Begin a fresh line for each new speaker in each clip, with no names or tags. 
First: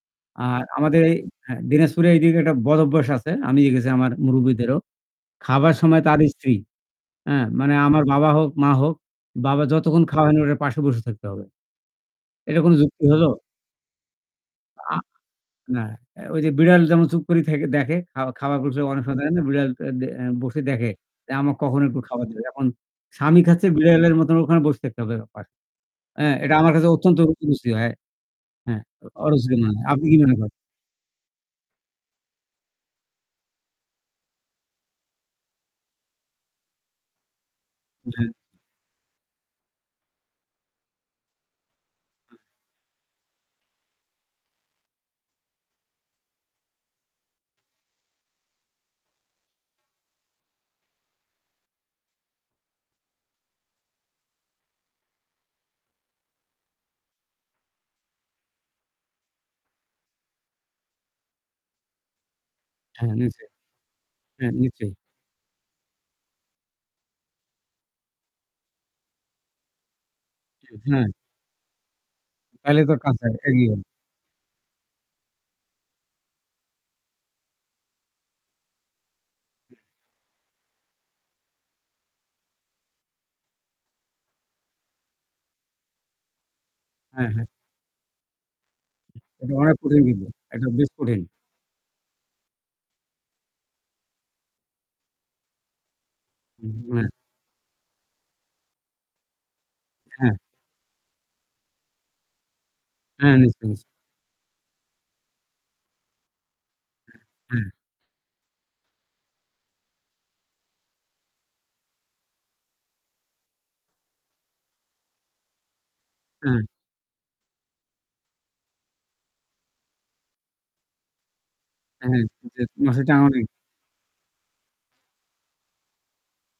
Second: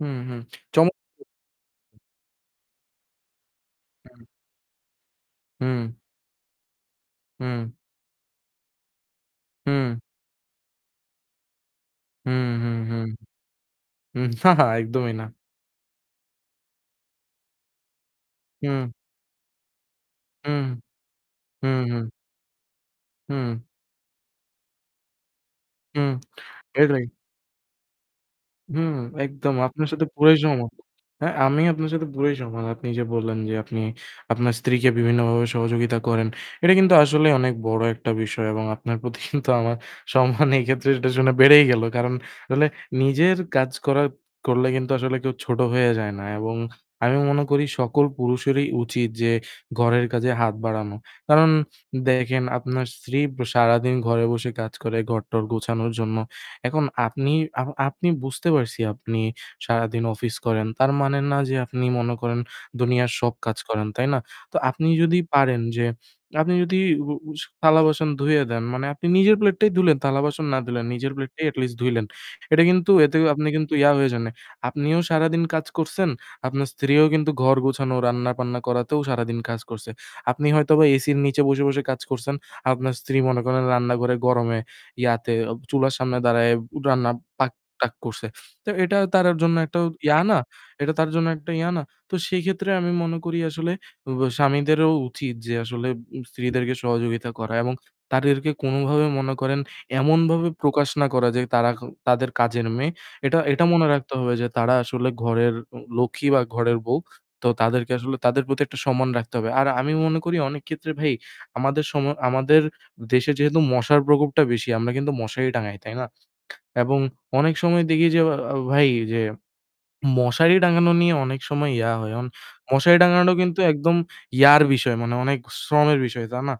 হুম, হুম।
আর আমাদের এই
চমকার।
হ্যা, দিনাজপুরে এইদিকে একটা বদভ্যাস আছে। আমি দেখেছি আমার
হুম।
মুরুব্বিদেরও। খাবার
হুম।
সময় তার স্ত্রী হ্যাঁ, মানে
হুম
আমার বাবা হোক, মা হোক। বাবা
হুম।
যতক্ষণ খাওয়ায় না, ওটার পাশে বসে থাকতে হবে।
হুম,
এটা কোন
হুম, হুম।
যুক্তি হলো?
হুম।
আ
একদমই না।
না, এ ওই যে বিড়াল যেমন চুপ করে থাকি দেখে খা খাবার কোন
হুম।
সময় অনেক সময় থাকে না বিড়াল আ এ বসে
হুম।
দেখে যে আমার
হুম,
কখনো একটু
হুম।
খাবার দেবে। এখন স্বামী
হুম।
খাচ্ছে বিড়ালের মতন ওখানে বসে থাকতে হবে পাশে।
হুম,
হ্যাঁ, এটা আমার কাছে
[unintelligible]
অত্যন্ত [unintelligible] রুচি হয়। হ্যাঁ,
হুম,
অরুচি
একদম
মনে হয়।
আপনার
আপনি
সাথে
কি মনে
পুরোই
করেন?
সহমত। হ্যাঁ, আমি আপনার সাথে পুরোই সহমত। আপনি যে বললেন যে আপনি আপনার স্ত্রীকে বিভিন্নভাবে সহযোগিতা করেন। এটা কিন্তু আসলেই অনেক বড় একটা
হ্যাঁ।
বিষয় এবং আপনার প্রতি কিন্তু আমার সম্মান এক্ষেত্রে এটা শুনে বেড়েই গেল। কারণ তাহলে নিজের কাজ করা করলে কিন্তু আসলে কেউ ছোট হয়ে যায় না। এবং আমি মনে করি সকল পুরুষেরই উচিত যে ঘরের কাজে হাত বাড়ানো। কারণ দেখেন আপনার স্ত্রী ব সারাদিন ঘরে বসে কাজ করে ঘর-টর গোছানোর জন্য। এখন আপনি আ আপনি বুঝতে পারছি আপনি সারাদিন অফিস করেন। তার মানে না যে আপনি মনে করেন দুনিয়ার
হ্যাঁ,
সব
নিশ্চয়ই।
কাজ করেন, তাই না?
হ্যাঁ,
তো আপনি
নিশ্চয়ই।
যদি পারেন যে আপনি যদি উ উ থালা-বাসন ধুয়ে দেন মানে আপনি নিজের প্লেটটাই ধুলেন, থালা-বাসন না
আ
দিলেন
হ্যাঁ।
নিজের প্লেটটাই at least ধুইলেন। এটা
তাইলে
কিন্তু
তোর
এতে
কাজটা
আপনি
এগিয়ে
কিন্তু ইয়া হয়ে জান নাই। আপনিও সারাদিন কাজ করছেন। আপনার স্ত্রীও কিন্তু ঘর গোছানো, রান্নাবান্না করাতেও সারাদিন কাজ করছে। আপনি হয়তোবা এসির নিচে বসে, বসে কাজ করছেন। আপনার স্ত্রী মনে করেন রান্নাঘরে গরমে ইয়াতে অব চুলার সামনে দাঁড়ায় রান্না
হ্যাঁ, হ্যাঁ।
পাক-টাক করছে। তো এটা তার
এটা
জন্য
অনেক
একটা
কঠিন
ইয়া
কিন্তু।
না?
এটা বেশ
এটা তার
কঠিন।
জন্য একটা ইয়া না? তো সেক্ষেত্রে আমি মনে করি আসলে উব স্বামীদেরও উচিত যে আসলে
হু,
স্ত্রীদেরকে
হুম। হ্যাঁ।
সহযোগিতা করা এবং তাদেরকে কোনো ভাবে মনে করেন
হ্যাঁ।
এমনভাবে প্রকাশ না করা যে তারা তাদের কাজের মেয়ে,
হ্যাঁ।
এটা এটা
নিশ্চয়, নিশ্চই।
মনে রাখতে হবে যে তারা আসলে ঘরের উ লক্ষ্মী বা ঘরের বউ, তো
হুম।
তাদেরকে আসলে তাদের প্রতি একটা সম্মান রাখতে হবে। আর আমি মনে করি অনেক ক্ষেত্রে ভাই আমাদের সমা আমাদের দেশে যেহেতু মশার প্রকোপটা বেশি আমরা কিন্তু মশারি টাঙাই, তাই না?
হুম।
এবং অনেক সময় দেখি যে আ ভাই যে মশারি টাঙানো নিয়ে অনেক সময় ইয়া
আ
হয়।
হ্যাঁ।
অন
যে
মশারি
মশারি টাঙ্গানো
টাঙানো
নিয়ে।
কিন্তু একদম ইয়ার বিষয়। মানে অনেক শ্রমের বিষয়, তাই না?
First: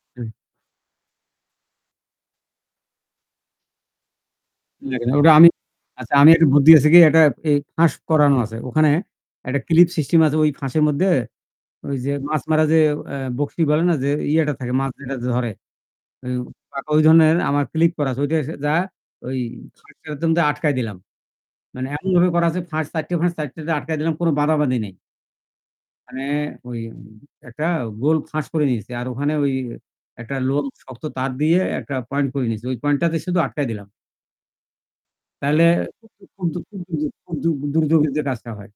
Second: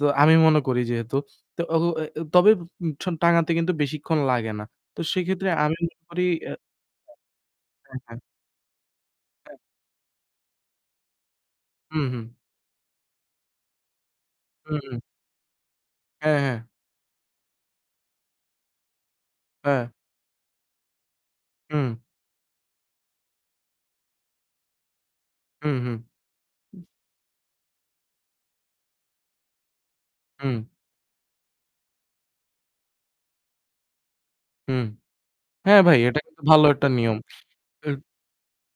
তো
হ্যাঁ।
আমি মনে করি যেহেতু ত এ তবে সন টাঙাতে কিন্তু বেশিক্ষণ লাগে না। তো
[unintelligible] ওটা
সেক্ষেত্রে
আমি
আমি মনে
আচ্ছা,
করি
আমি একটা
আ
বুদ্ধি দিয়েছি কি একটা ফে ফাঁস
হ্যাঁ, হ্যাঁ।
করানো আছে। ওখানে
হ্যা।
একটা ক্লিপ সিস্টেম আছে ওই ফাঁসের মধ্যে ঐ
হু,
যে
হু।
মাছ মারা যে এ বঁড়শি বলে না যে ইয়েটা থাকে মাছ
হুম।
যেটাতে ধরে এই
হ্যাঁ, হ্যাঁ।
পা ঐ ধরনের আমার ক্লিপ করা আছে। ঐটা আসে যা ওই
হ্যাঁ।
ফাঁস [unintelligible] মধ্যে আটকায় দিলাম। মানে
হুম।
এমনভাবে করা আছে ফাঁস ৪ ফাঁস, ৪ তে আটকায় দিলাম। কোন বাঁধাবাঁধি নাই।
হুম, হুম।
মানে ওই একটা গোল ফাঁস করে নিয়েছি। আর ওখানে ওই একটা
হুম।
লোক শক্ত তার দিয়ে একটা পয়েন্ট করে নিয়েছি। ওই পয়েন্টটাতে শুধু আটকায় দিলাম।
হুম।
তাহলে
হ্যাঁ ভাই, এটা কিন্তু
[unintelligible]
ভালো একটা নিয়ম। [unintelligible]
দুর্যোগের যে কাজটা হয়।